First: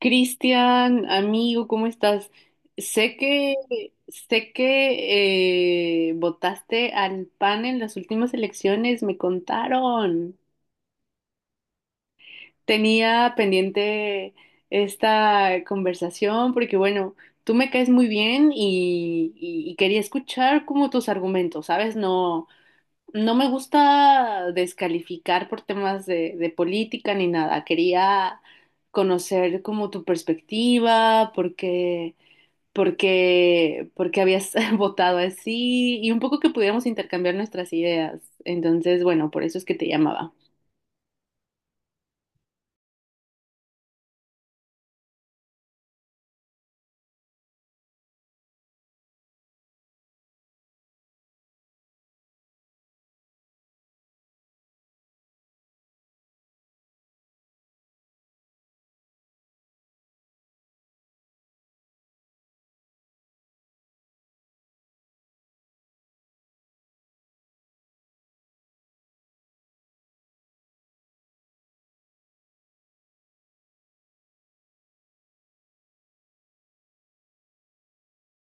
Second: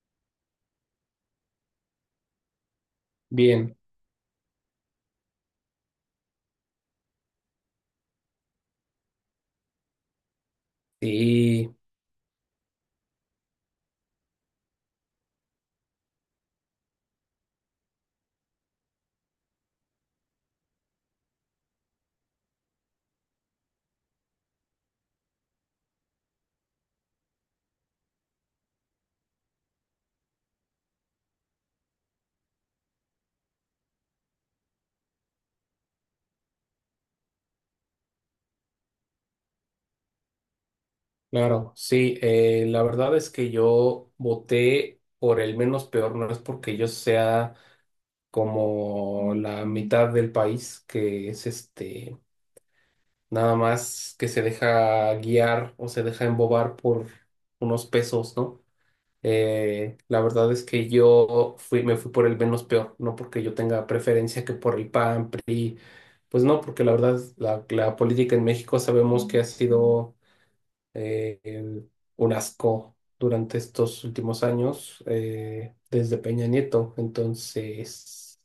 Cristian, amigo, ¿cómo estás? Sé que Bien, sé que votaste al PAN en las últimas elecciones, me contaron. sí, Tenía pendiente esta conversación porque, bueno, tú me caes muy bien y quería escuchar como tus argumentos, ¿sabes? No, no me gusta descalificar por temas de política ni nada. Quería conocer como tu perspectiva, porque habías votado así y un poco que pudiéramos intercambiar nuestras ideas. Entonces, bueno, por eso es que te llamaba. claro, sí, la verdad es que yo voté por el menos peor, no es porque yo sea como la mitad del país que es este, nada más que se deja guiar o se deja embobar por unos pesos, ¿no? La verdad es que me fui por el menos peor, no porque yo tenga preferencia que por el PAN, PRI, pues no, porque la verdad la política en México sabemos que ha sido eh, em, un asco durante estos últimos años desde Peña Nieto. Entonces,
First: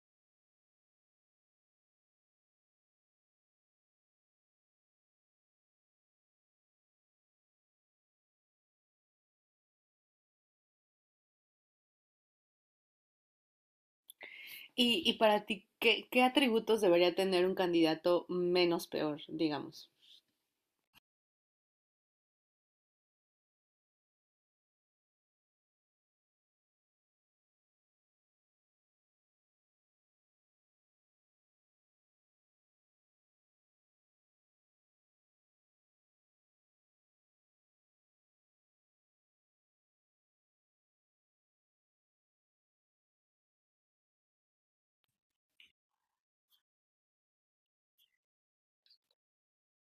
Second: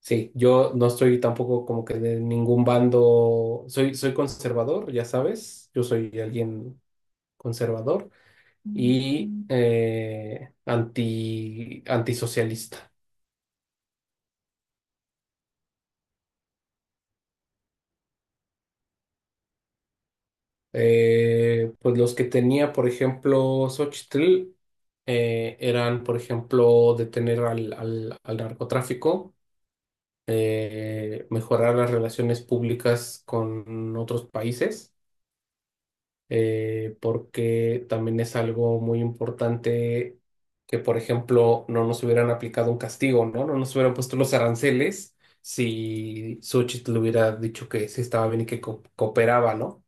sí, yo no estoy tampoco como que de ningún bando, soy conservador, ya sabes, yo soy alguien conservador y antisocialista. Y para ti, ¿ qué atributos debería tener un candidato menos peor, digamos? Pues los que tenía, por ejemplo, Xochitl, eran, por ejemplo, detener al narcotráfico, mejorar las relaciones públicas con otros países, porque también es algo muy importante que, por ejemplo, no nos hubieran aplicado un castigo, ¿no? No nos hubieran puesto los aranceles si Xochitl hubiera dicho que sí estaba bien y que cooperaba, ¿no?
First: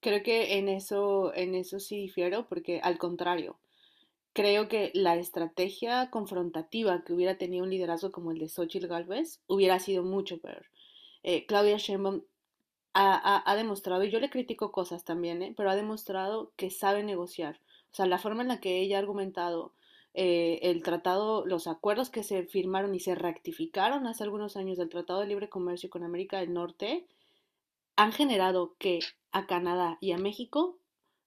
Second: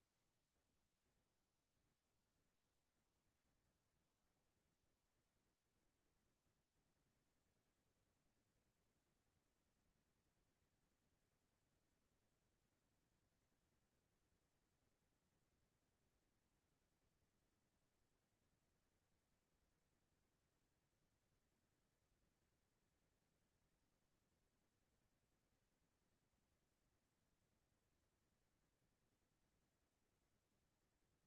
Creo que en eso sí difiero, porque al contrario, creo que la estrategia confrontativa que hubiera tenido un liderazgo como el de Xochitl Gálvez hubiera sido mucho peor. Claudia Sheinbaum ha demostrado, y yo le critico cosas también, ¿eh? Pero ha demostrado que sabe negociar. O sea, la forma en la que ella ha argumentado el tratado, los acuerdos que se firmaron y se rectificaron hace algunos años del Tratado de Libre Comercio con América del Norte, han generado que a Canadá y a México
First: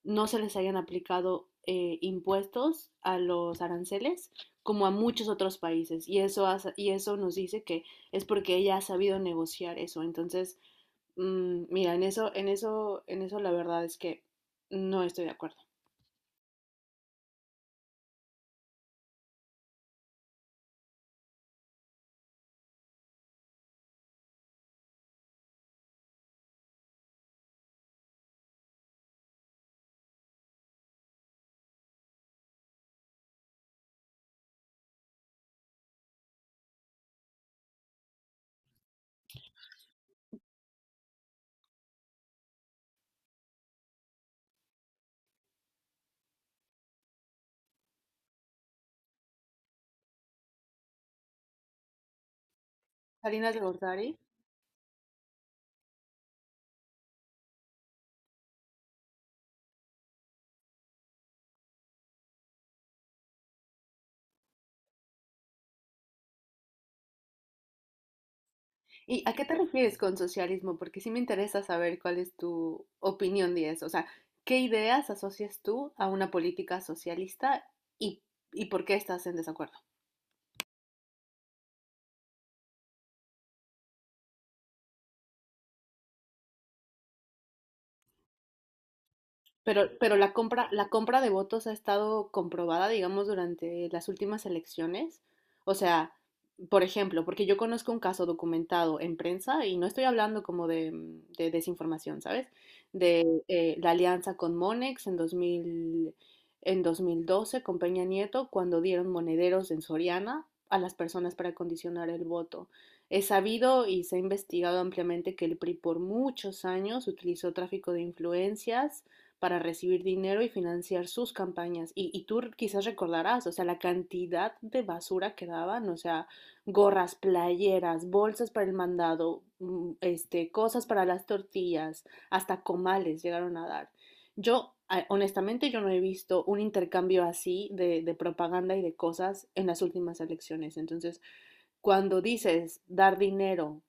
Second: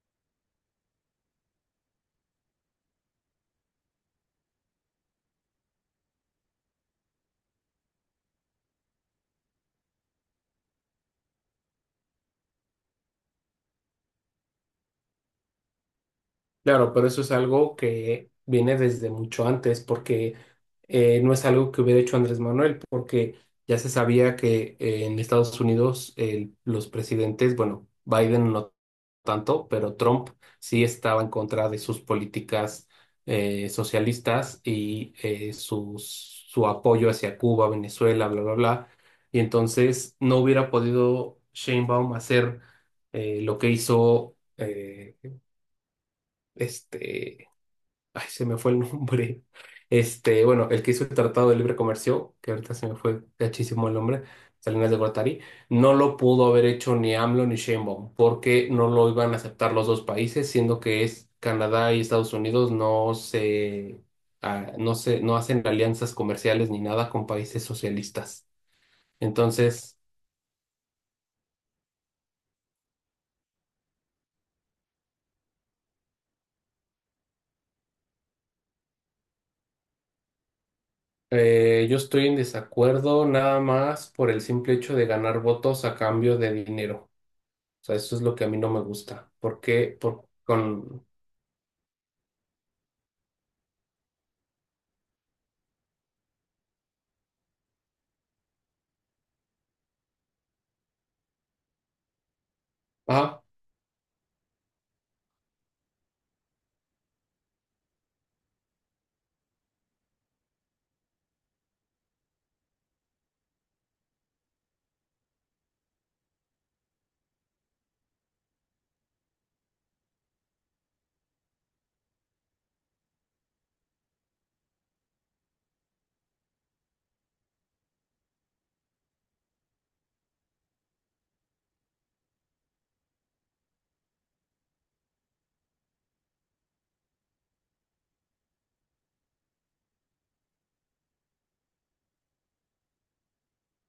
no se les hayan aplicado impuestos a los aranceles como a muchos otros países. Y eso, y eso nos dice que es porque ella ha sabido negociar eso. Entonces, mira, en eso la verdad es que no estoy de acuerdo. Claro, pero eso es algo que viene desde mucho antes, porque no es algo que hubiera hecho Andrés Manuel, porque ya se sabía que en Estados Unidos los presidentes, bueno, Biden no tanto, pero Trump sí estaba en contra de sus políticas socialistas y su apoyo hacia Cuba, Venezuela, bla, bla, bla. Y entonces no hubiera podido Sheinbaum hacer lo que hizo. Este Ay, se me fue el nombre. Bueno, el que hizo el Tratado de Libre Comercio, que ahorita se me fue Salinas de gachísimo el Gortari. nombre, Salinas de Gortari, no lo pudo haber hecho ni AMLO ni Sheinbaum, porque no lo iban a aceptar los dos países, siendo que es Canadá y Estados Unidos no se, no hacen alianzas comerciales ni nada con países socialistas. ¿Y a qué te refieres Entonces, con socialismo? Porque sí me interesa saber cuál es tu opinión de eso. O sea, ¿qué ideas asocias tú a una política socialista y, y por qué estás en desacuerdo? Yo estoy en desacuerdo nada más por el simple hecho de ganar votos a cambio de dinero. O sea, eso es lo que a mí no me gusta. Pero, Porque pero Por, la compra, la con compra de votos ha estado comprobada, digamos, durante las últimas elecciones. O sea, por ejemplo, porque yo conozco un caso documentado en prensa y no estoy hablando como de desinformación, ¿sabes? De ah, la alianza con Monex en 2012 con Peña Nieto cuando dieron monederos en Soriana a las personas para condicionar el voto. Es sabido y se ha investigado ampliamente que el PRI por muchos años utilizó tráfico de influencias para recibir dinero y financiar sus campañas. Y tú quizás recordarás, o sea, la cantidad de basura que daban, o sea, gorras, playeras, bolsas para el mandado, este, cosas para las tortillas, hasta comales llegaron a dar. Honestamente, yo no he visto un intercambio así de propaganda y de cosas en las últimas elecciones. Entonces, cuando dices dar dinero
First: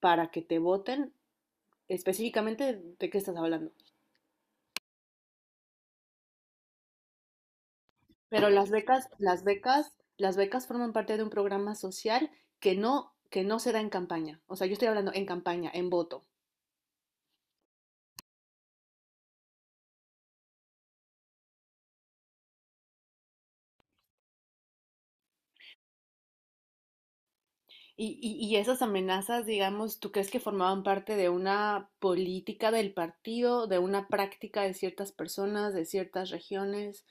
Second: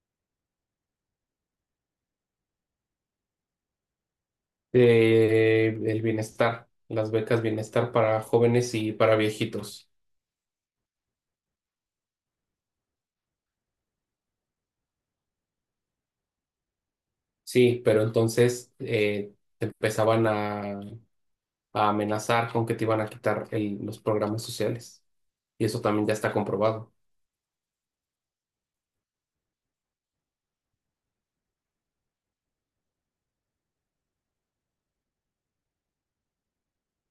para que te voten, específicamente, ¿de qué estás hablando? El bienestar, las becas bienestar para Pero las jóvenes y becas, para las viejitos. becas, las becas forman parte de un programa social que no se da en campaña. O sea, yo estoy hablando en campaña, en voto. Sí, pero entonces a amenazar con que te iban a quitar los programas sociales. Y eso también ya está comprobado. Y esas amenazas, digamos, ¿tú crees que formaban parte de una política del partido, de una práctica de ciertas personas, de ciertas regiones?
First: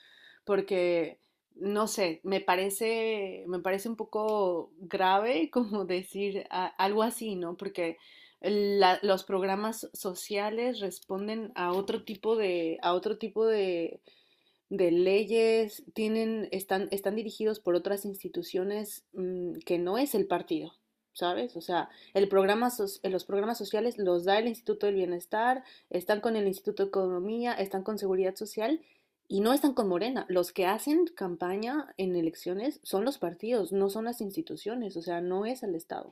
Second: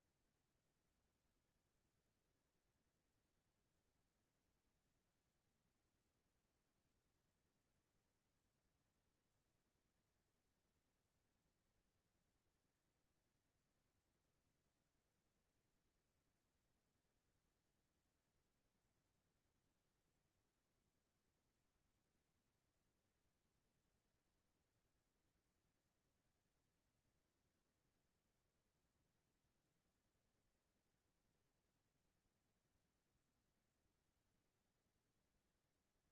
Porque, no sé, me parece un poco grave como decir algo así, ¿no? Porque los programas sociales responden a otro tipo a otro tipo de leyes, están dirigidos por otras instituciones que no es el partido, ¿sabes? O sea, el los programas sociales los da el Instituto del Bienestar, están con el Instituto de Economía, están con Seguridad Social y no están con Morena. Los que hacen campaña en elecciones son los partidos, no son las instituciones, o sea, no es el Estado.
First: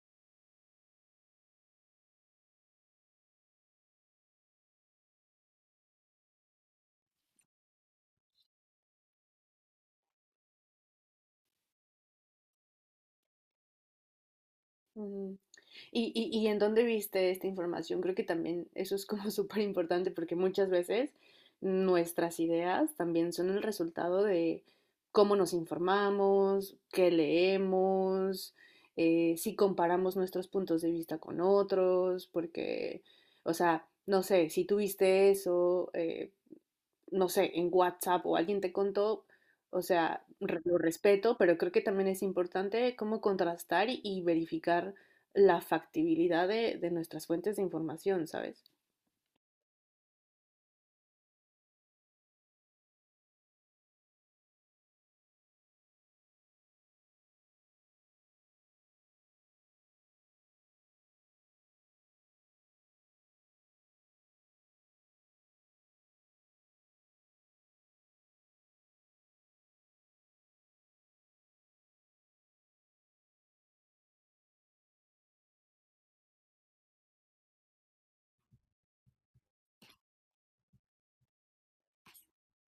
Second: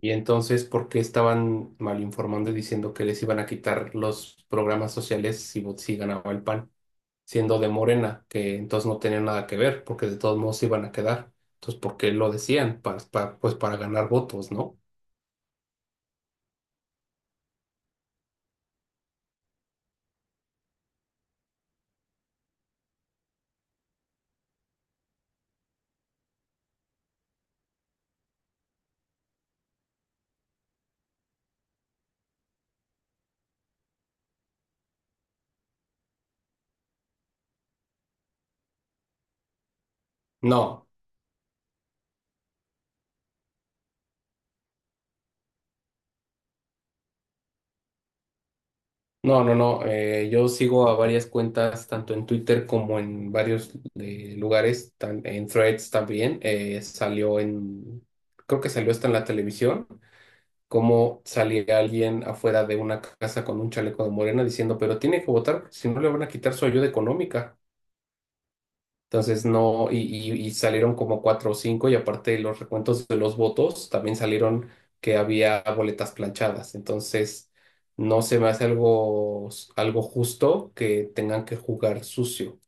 Y entonces, ¿por qué estaban mal informando y diciendo que les iban a quitar los programas sociales si, si ganaba el PAN, siendo de Morena, que entonces no tenían nada que ver, porque de todos modos se iban a quedar? Entonces, ¿por qué lo decían? Pues para ganar votos, ¿no? Ujú. ¿Y en dónde viste esta información? Creo que también eso es como súper importante porque muchas veces nuestras ideas también son el resultado de cómo nos informamos, qué leemos, si comparamos nuestros puntos de vista con otros, porque, o sea, no sé, si tú viste eso, no sé, en WhatsApp o alguien te contó, o sea, lo No, respeto, pero creo que también es importante cómo contrastar y verificar la factibilidad de nuestras fuentes de información, ¿sabes? No. Yo sigo a varias cuentas, tanto en Twitter como en varios lugares, en Threads también. Creo que salió hasta en la televisión, como salía alguien afuera de una casa con un chaleco de Morena diciendo, pero tiene que votar, porque si no le van a quitar su ayuda económica. Entonces no, y salieron como cuatro o cinco, y aparte de los recuentos de los votos también salieron que había boletas planchadas. Entonces, no se me hace algo justo que tengan que jugar sucio. O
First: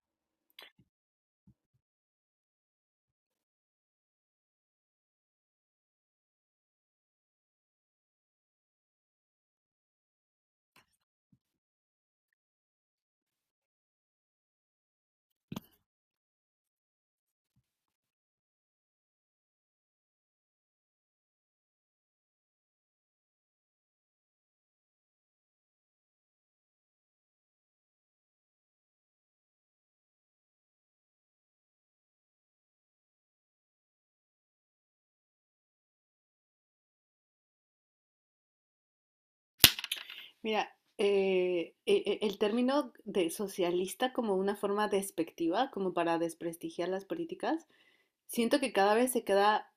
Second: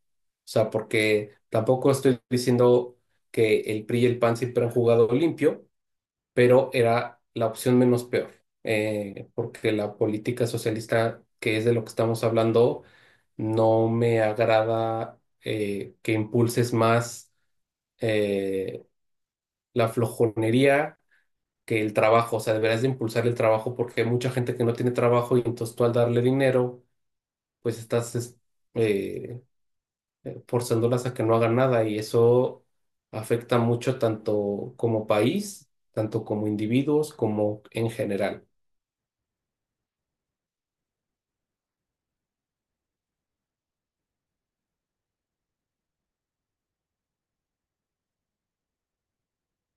sea, porque tampoco estoy diciendo que el PRI y el PAN siempre han jugado limpio, pero era la opción menos peor, porque la política socialista, que es de lo que estamos hablando, no me agrada que impulses más eh, la flojonería que el trabajo. O sea, deberás de impulsar el trabajo porque hay mucha gente que no tiene trabajo, y entonces tú, al darle dinero, pues eh, forzándolas a que no hagan nada, y eso afecta mucho tanto como país, tanto como individuos, como en general. Mira, el término de socialista como una forma despectiva, como para desprestigiar las políticas, siento que cada vez se queda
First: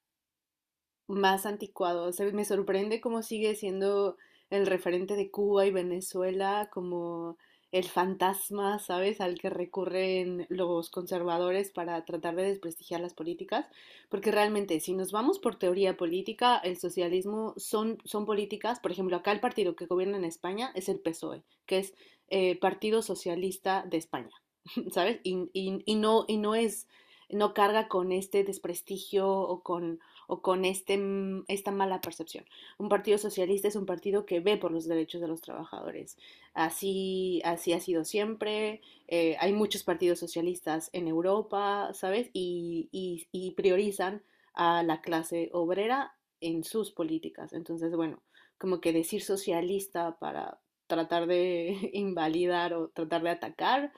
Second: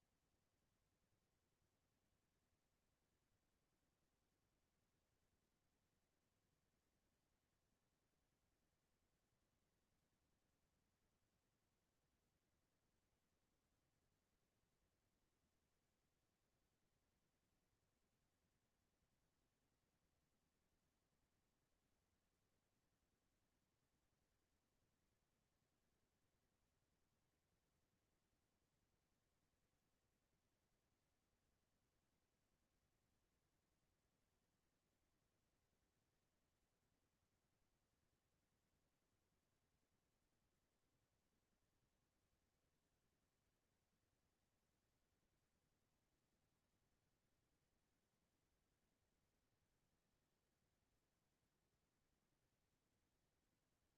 más anticuado. O sea, me sorprende cómo sigue siendo el referente de Cuba y Venezuela como el fantasma, ¿sabes?, al que recurren los conservadores para tratar de desprestigiar las políticas, porque realmente si nos vamos por teoría política, el socialismo son políticas, por ejemplo, acá el partido que gobierna en España es el PSOE, que es Partido Socialista de España, ¿sabes? Y no es, no carga con este desprestigio o con esta mala percepción. Un partido socialista es un partido que ve por los derechos de los trabajadores. Así ha sido siempre. Hay muchos partidos socialistas en Europa, ¿sabes? Y priorizan a la clase obrera en sus políticas. Entonces, bueno, como que decir socialista para tratar de invalidar o tratar de atacar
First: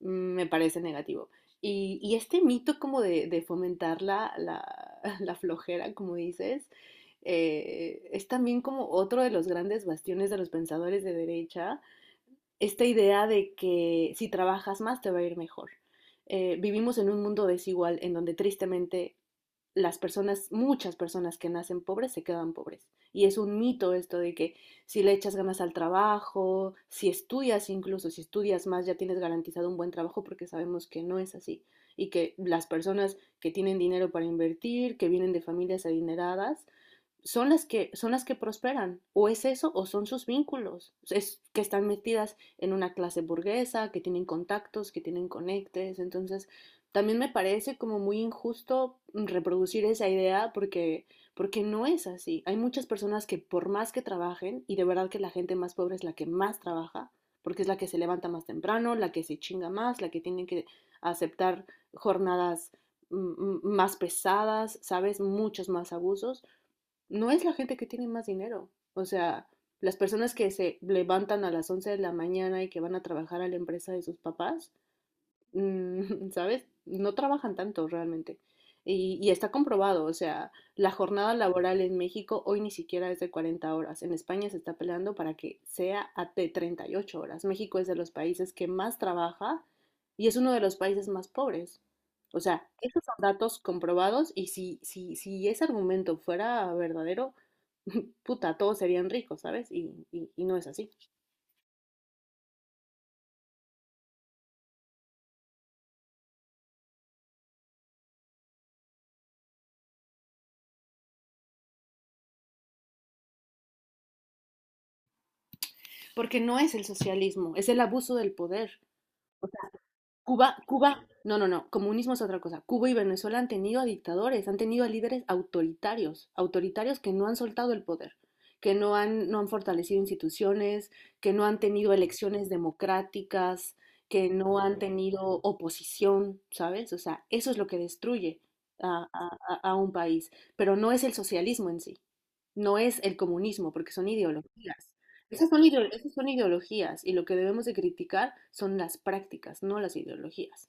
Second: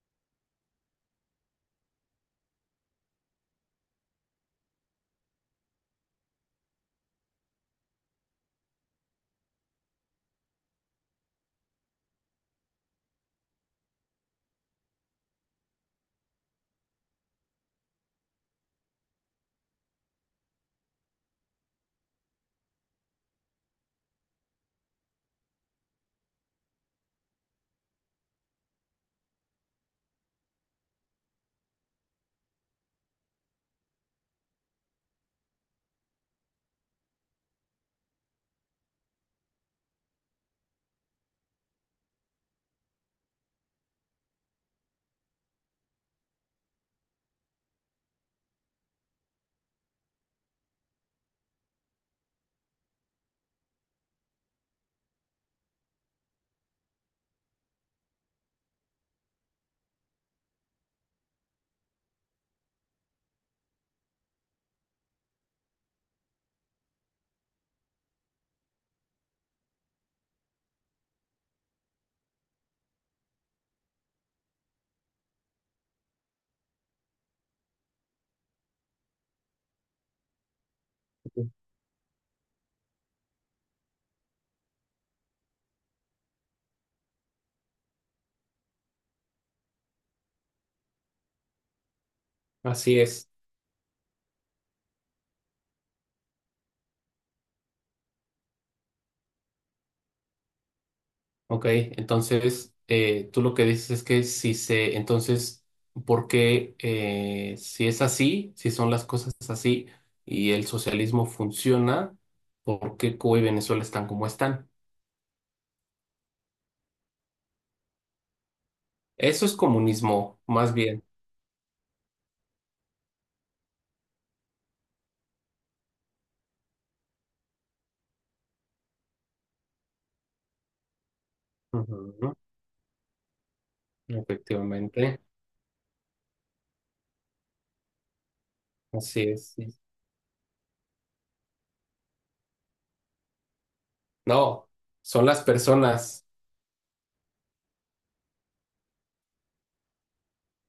me parece negativo. Y este mito como de fomentar la flojera, como dices, es también como otro de los grandes bastiones de los pensadores de derecha, esta idea de que si trabajas más te va a ir mejor. Vivimos en un mundo desigual en donde tristemente muchas personas que nacen pobres se quedan pobres. Y es un mito esto de que si le echas ganas al trabajo, si estudias incluso, si estudias más, ya tienes garantizado un buen trabajo porque sabemos que no es así. Y que las personas que tienen dinero para invertir, que vienen de familias adineradas, son las que prosperan o es eso o son sus vínculos, es que están metidas en una clase burguesa que tienen contactos, que tienen conectes, entonces también me parece como muy injusto reproducir esa idea porque no es así. Hay muchas personas que por más que trabajen, y de verdad que la gente más pobre es la que más trabaja porque es la que se levanta más temprano, la que se chinga más, la que tiene que aceptar jornadas más pesadas, ¿sabes? Muchos más abusos, no es la gente que tiene más dinero. O sea, las personas que se levantan a las 11 de la mañana y que van a trabajar a la empresa de sus papás, ¿sabes? No trabajan tanto realmente. Y está comprobado, o sea, la jornada laboral en México hoy ni siquiera es de 40 horas. En España se está peleando para que sea de 38 horas. México es de los países que más trabaja y es uno de los países más pobres. O sea, Así esos son es. datos comprobados y si ese argumento fuera verdadero, puta, todos serían ricos, ¿sabes? Y no es así. Ok, entonces, tú lo que dices es que si se, entonces, ¿por qué, si es así, si son las cosas así y el socialismo funciona, por qué Cuba y Venezuela están como están? Porque no es el socialismo, es el abuso del poder. Eso es comunismo, Cuba, más bien. Cuba, no, no, no, comunismo es otra cosa. Cuba y Venezuela han tenido a dictadores, han tenido a líderes autoritarios, autoritarios que no han soltado el poder, que no han, no han fortalecido instituciones, que no han tenido Ujú. elecciones democráticas, que no han Efectivamente, tenido oposición, ¿sabes? O sea, eso es lo que destruye a, así a- es. Sí. A un país, pero no es el socialismo en sí, no es el comunismo, porque son No, ideologías. son las Esas son, esas personas. son ideologías y lo que debemos de criticar son las prácticas, no las ideologías.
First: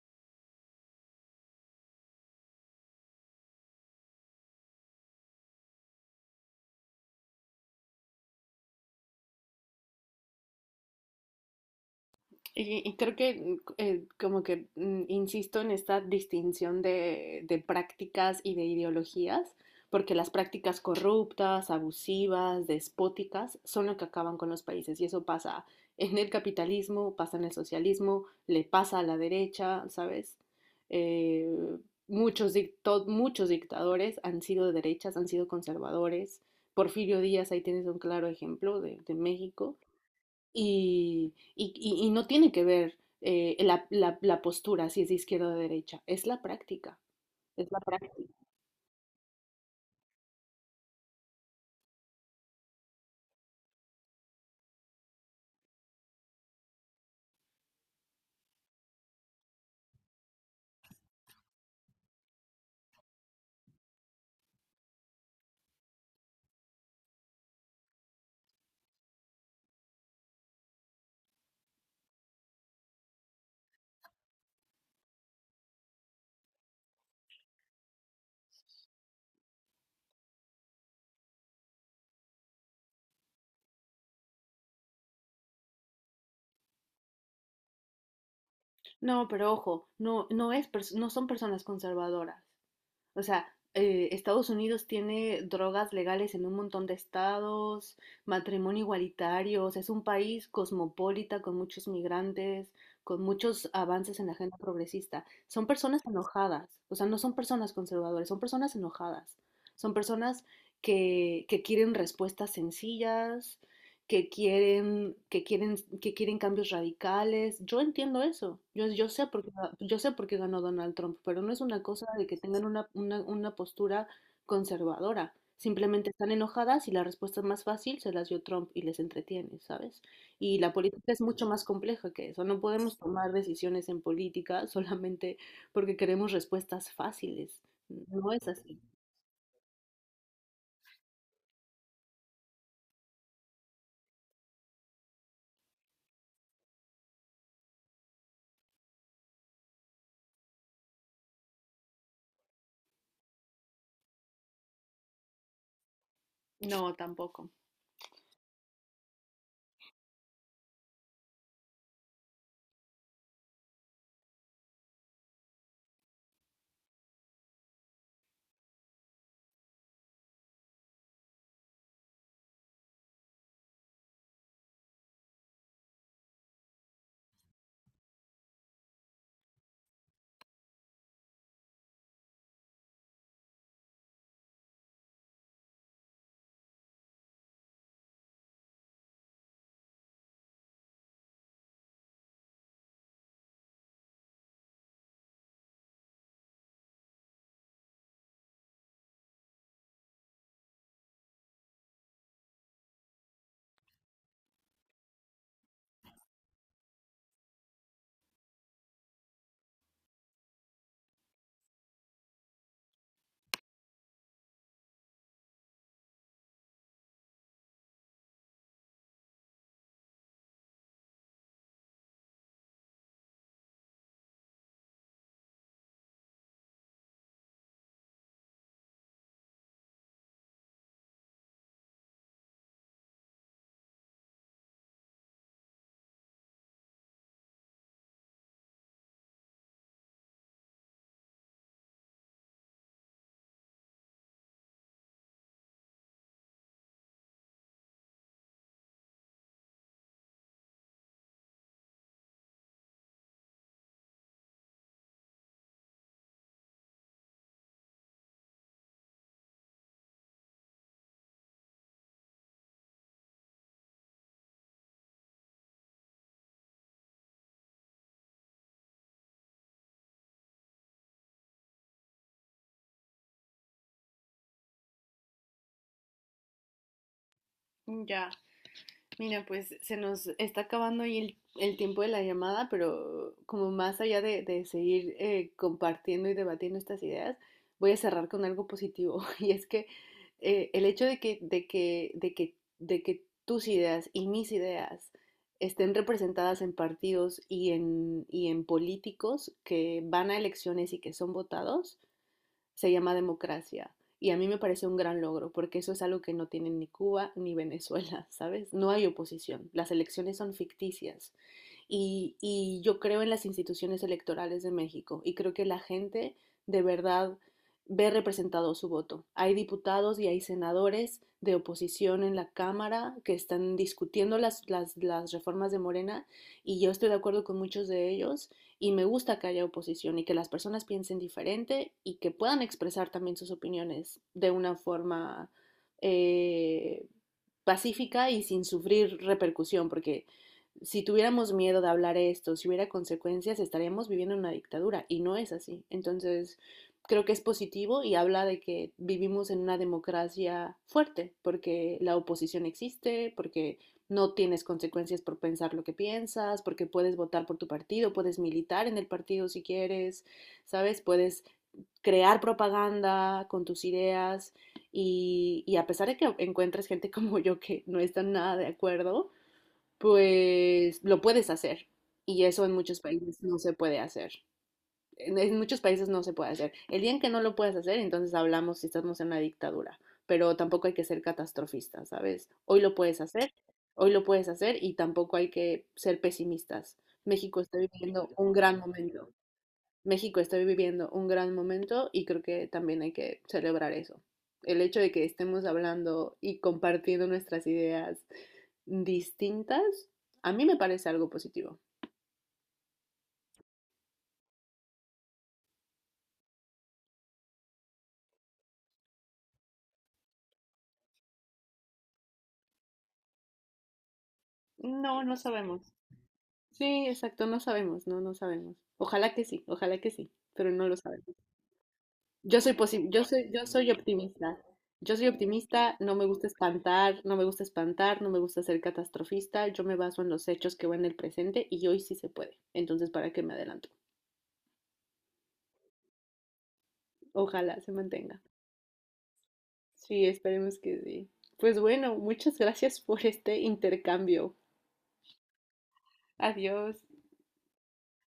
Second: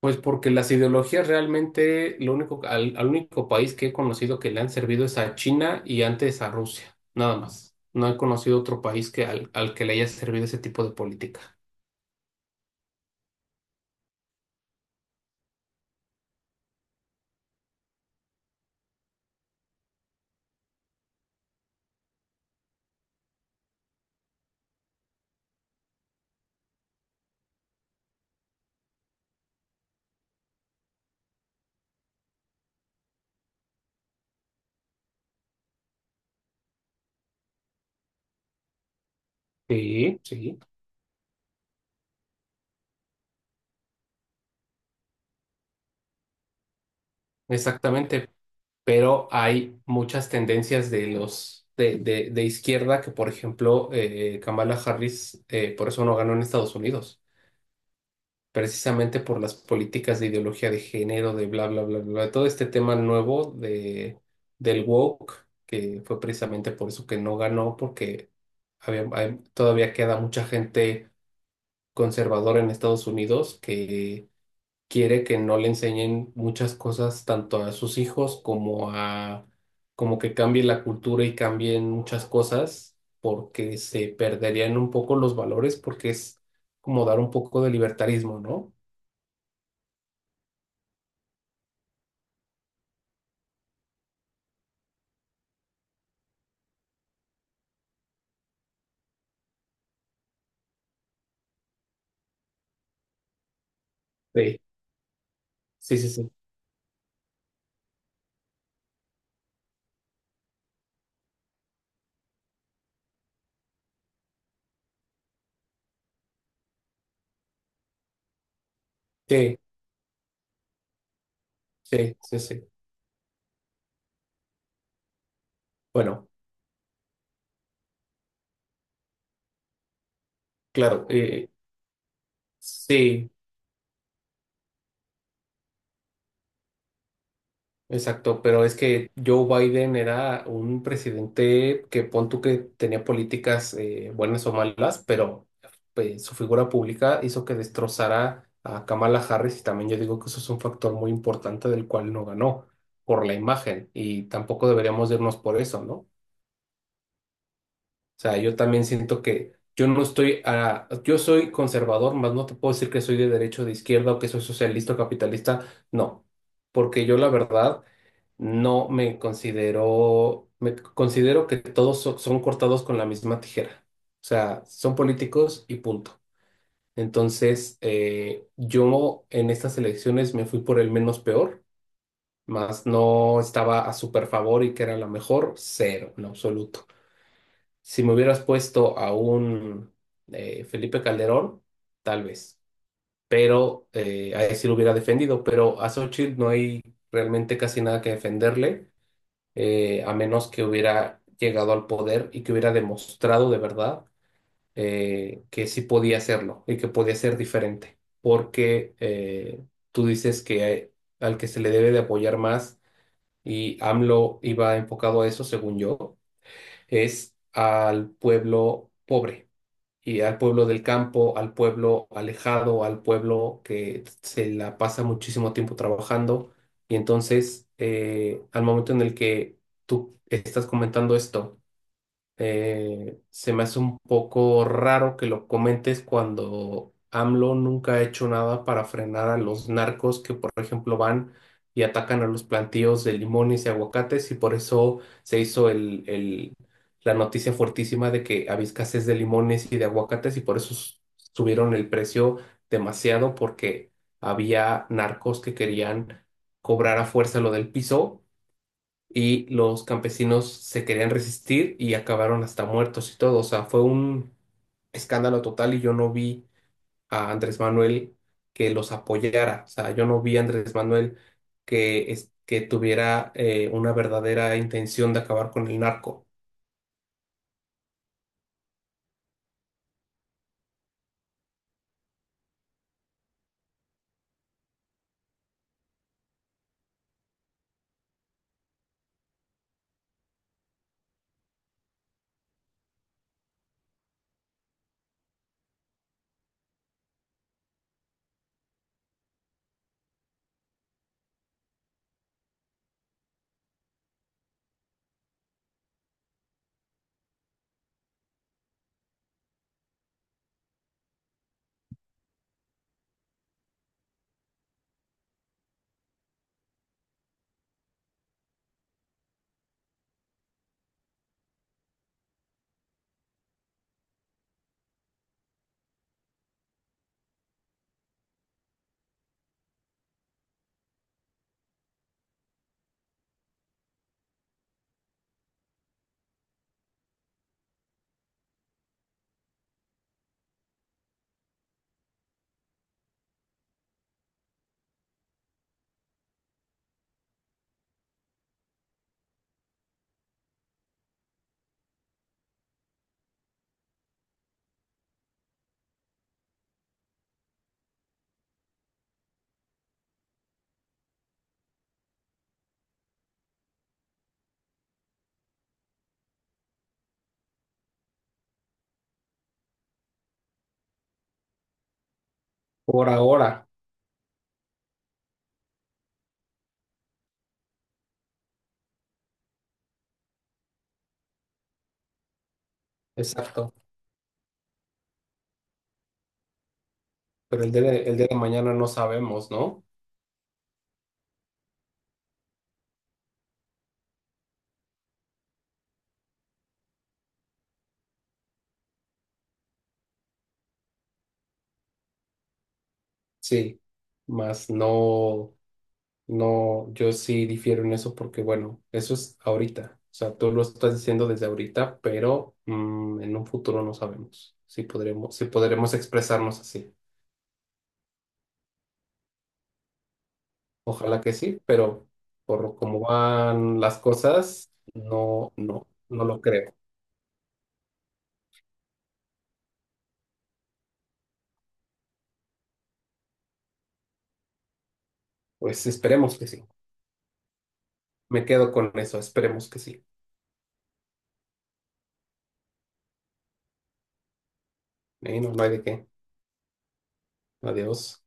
Pues porque las ideologías realmente, lo único, al único país que he conocido que le han servido es a China y antes a Rusia, nada más. No he conocido otro país que al que le haya servido ese tipo de política. Y creo que como que insisto en esta distinción de prácticas y de ideologías, porque las prácticas corruptas, abusivas, despóticas, son lo que acaban con los países. Y eso pasa en el capitalismo, pasa en el socialismo, le pasa a la derecha, ¿sabes? Eh, muchos dictadores han sido de derechas, han sido conservadores. Porfirio Díaz, ahí tienes un claro ejemplo de México Sí, sí, y no tiene que ver la postura, si es de izquierda o de derecha, es la práctica, es la práctica. exactamente. Pero hay muchas tendencias de de izquierda que, por ejemplo, Kamala Harris, por eso no ganó en Estados Unidos, precisamente por las políticas de ideología de género, de bla, bla, bla, bla, todo este tema nuevo del woke, que fue precisamente por eso que no ganó, porque todavía queda mucha gente conservadora en Estados Unidos que quiere que no le enseñen muchas cosas tanto a sus hijos como que cambie la cultura y cambien muchas cosas, porque se perderían un poco los valores, porque es como dar un poco de libertarismo, ¿no? No, pero ojo, no son personas conservadoras. O sea, Estados Unidos tiene drogas legales en un montón de estados, matrimonio igualitario, o sea, es un país cosmopolita con muchos migrantes, con muchos avances en la agenda Sí. progresista. Son Sí, personas sí, sí, enojadas, o sea, no son personas conservadoras, son personas enojadas. Son personas que quieren respuestas sencillas, que quieren cambios radicales. Yo entiendo eso. Sí, Yo sé por qué ganó Donald Trump, pero no es una cosa sí, de que sí, tengan sí. Una postura conservadora. Simplemente Bueno, están enojadas y la respuesta más fácil se las dio Trump y les entretiene, ¿sabes? Y la claro, política es mucho eh, más compleja que eso. No podemos sí, tomar decisiones en política solamente porque queremos respuestas fáciles. No exacto, es pero es así. que Joe Biden era un presidente que pon tú que tenía políticas buenas o malas, pero pues su figura pública hizo que destrozara a Kamala Harris, y también yo digo que eso es un factor muy importante del cual no ganó, por la imagen, y tampoco deberíamos irnos por eso, ¿no? No, tampoco. O sea, yo también siento que yo soy conservador, más no te puedo decir que soy de derecha o de izquierda, o que soy socialista o capitalista, no, porque yo la verdad no me considero, me considero que son cortados con la misma tijera. O sea, son políticos y punto. Entonces, yo en estas elecciones me fui por el menos peor, más no estaba a súper favor y que era la mejor, cero, en absoluto. Si me hubieras puesto a un Felipe Calderón, tal vez, pero a él sí lo hubiera defendido, pero a Xochitl no hay realmente casi nada que defenderle, a menos que hubiera llegado al poder y que hubiera demostrado de verdad que sí podía hacerlo y que podía ser diferente, porque tú dices que al que se le debe de apoyar más, y AMLO iba enfocado a eso, según yo, es al pueblo pobre y al pueblo del campo, al pueblo alejado, al pueblo que se la pasa muchísimo tiempo trabajando. Y entonces, al momento en el que tú estás comentando esto, se me hace un poco raro que lo comentes cuando AMLO nunca ha hecho nada para frenar a los narcos que, por ejemplo, van y atacan a los plantíos de limones y aguacates, y por eso se hizo la noticia fuertísima de que había escasez de limones y de aguacates, y por eso subieron el precio demasiado porque había narcos que querían cobrar a fuerza lo del piso, y los campesinos se querían resistir y acabaron hasta muertos y todo. O sea, fue un escándalo total, y yo no vi a Andrés Manuel que los apoyara. O sea, yo no vi a Andrés Manuel que, que tuviera una verdadera intención de acabar con el narco. Ya. Mira, pues se nos está acabando ahí el tiempo de la llamada, pero como más allá de seguir compartiendo y debatiendo estas ideas, voy a cerrar con algo positivo. Y es que el hecho de que tus ideas y mis ideas estén representadas en partidos y en políticos que van a elecciones y que son votados, se llama democracia. Y a mí me parece un gran logro, porque eso es algo que no tienen ni Cuba ni Venezuela, ¿sabes? No hay oposición, las elecciones son ficticias. Y yo creo en las instituciones electorales de México y creo que la gente de verdad ve representado su voto. Hay diputados y hay senadores de oposición en la Cámara que están discutiendo las reformas de Morena y yo estoy de acuerdo con muchos de ellos, y me gusta que haya oposición y que las personas piensen diferente y que puedan expresar también sus opiniones de una forma eh, pacífica y sin sufrir repercusión, porque si tuviéramos miedo de hablar esto, si hubiera consecuencias, estaríamos viviendo en una dictadura y no es así. Entonces, creo que es positivo y habla de que vivimos en una democracia fuerte, porque la oposición existe, porque no tienes consecuencias por pensar lo que piensas, porque puedes votar por tu partido, puedes militar en el partido si quieres, ¿sabes? Puedes crear propaganda con tus ideas y a pesar de que encuentres gente como yo que no está nada de acuerdo, pues lo puedes hacer. Y eso en muchos Por países no ahora, se puede hacer, en muchos países no se puede hacer. El día en que no lo puedas hacer, entonces hablamos si estamos en una dictadura, pero tampoco hay que ser catastrofistas, ¿sabes? Hoy lo puedes hacer, exacto. Y tampoco hay que ser pesimistas. México Pero el está día el día viviendo de un mañana gran no momento. sabemos, ¿no? Y creo que también hay que celebrar eso. El hecho de que estemos hablando y compartiendo nuestras ideas distintas, a mí me parece algo positivo. Sí, más no. No, yo sí difiero en eso porque, bueno, eso es ahorita. O sea, tú lo estás diciendo desde ahorita, pero mm, en un futuro no sabemos si No, podremos, no si podremos sabemos. expresarnos así. Sí, exacto, no sabemos. Ojalá que sí, pero no lo Ojalá que sabemos. sí, pero por cómo Yo van soy las optimista. cosas, No me no lo gusta creo. espantar, no me gusta ser catastrofista. Yo me baso en los hechos que van en el presente y hoy sí se puede. Entonces, ¿para qué me adelanto? Pues esperemos que sí. Ojalá se mantenga. Me quedo con eso, esperemos que sí. Sí, esperemos que sí. Pues bueno, muchas gracias por este intercambio. No, no hay de qué. Adiós. Adiós.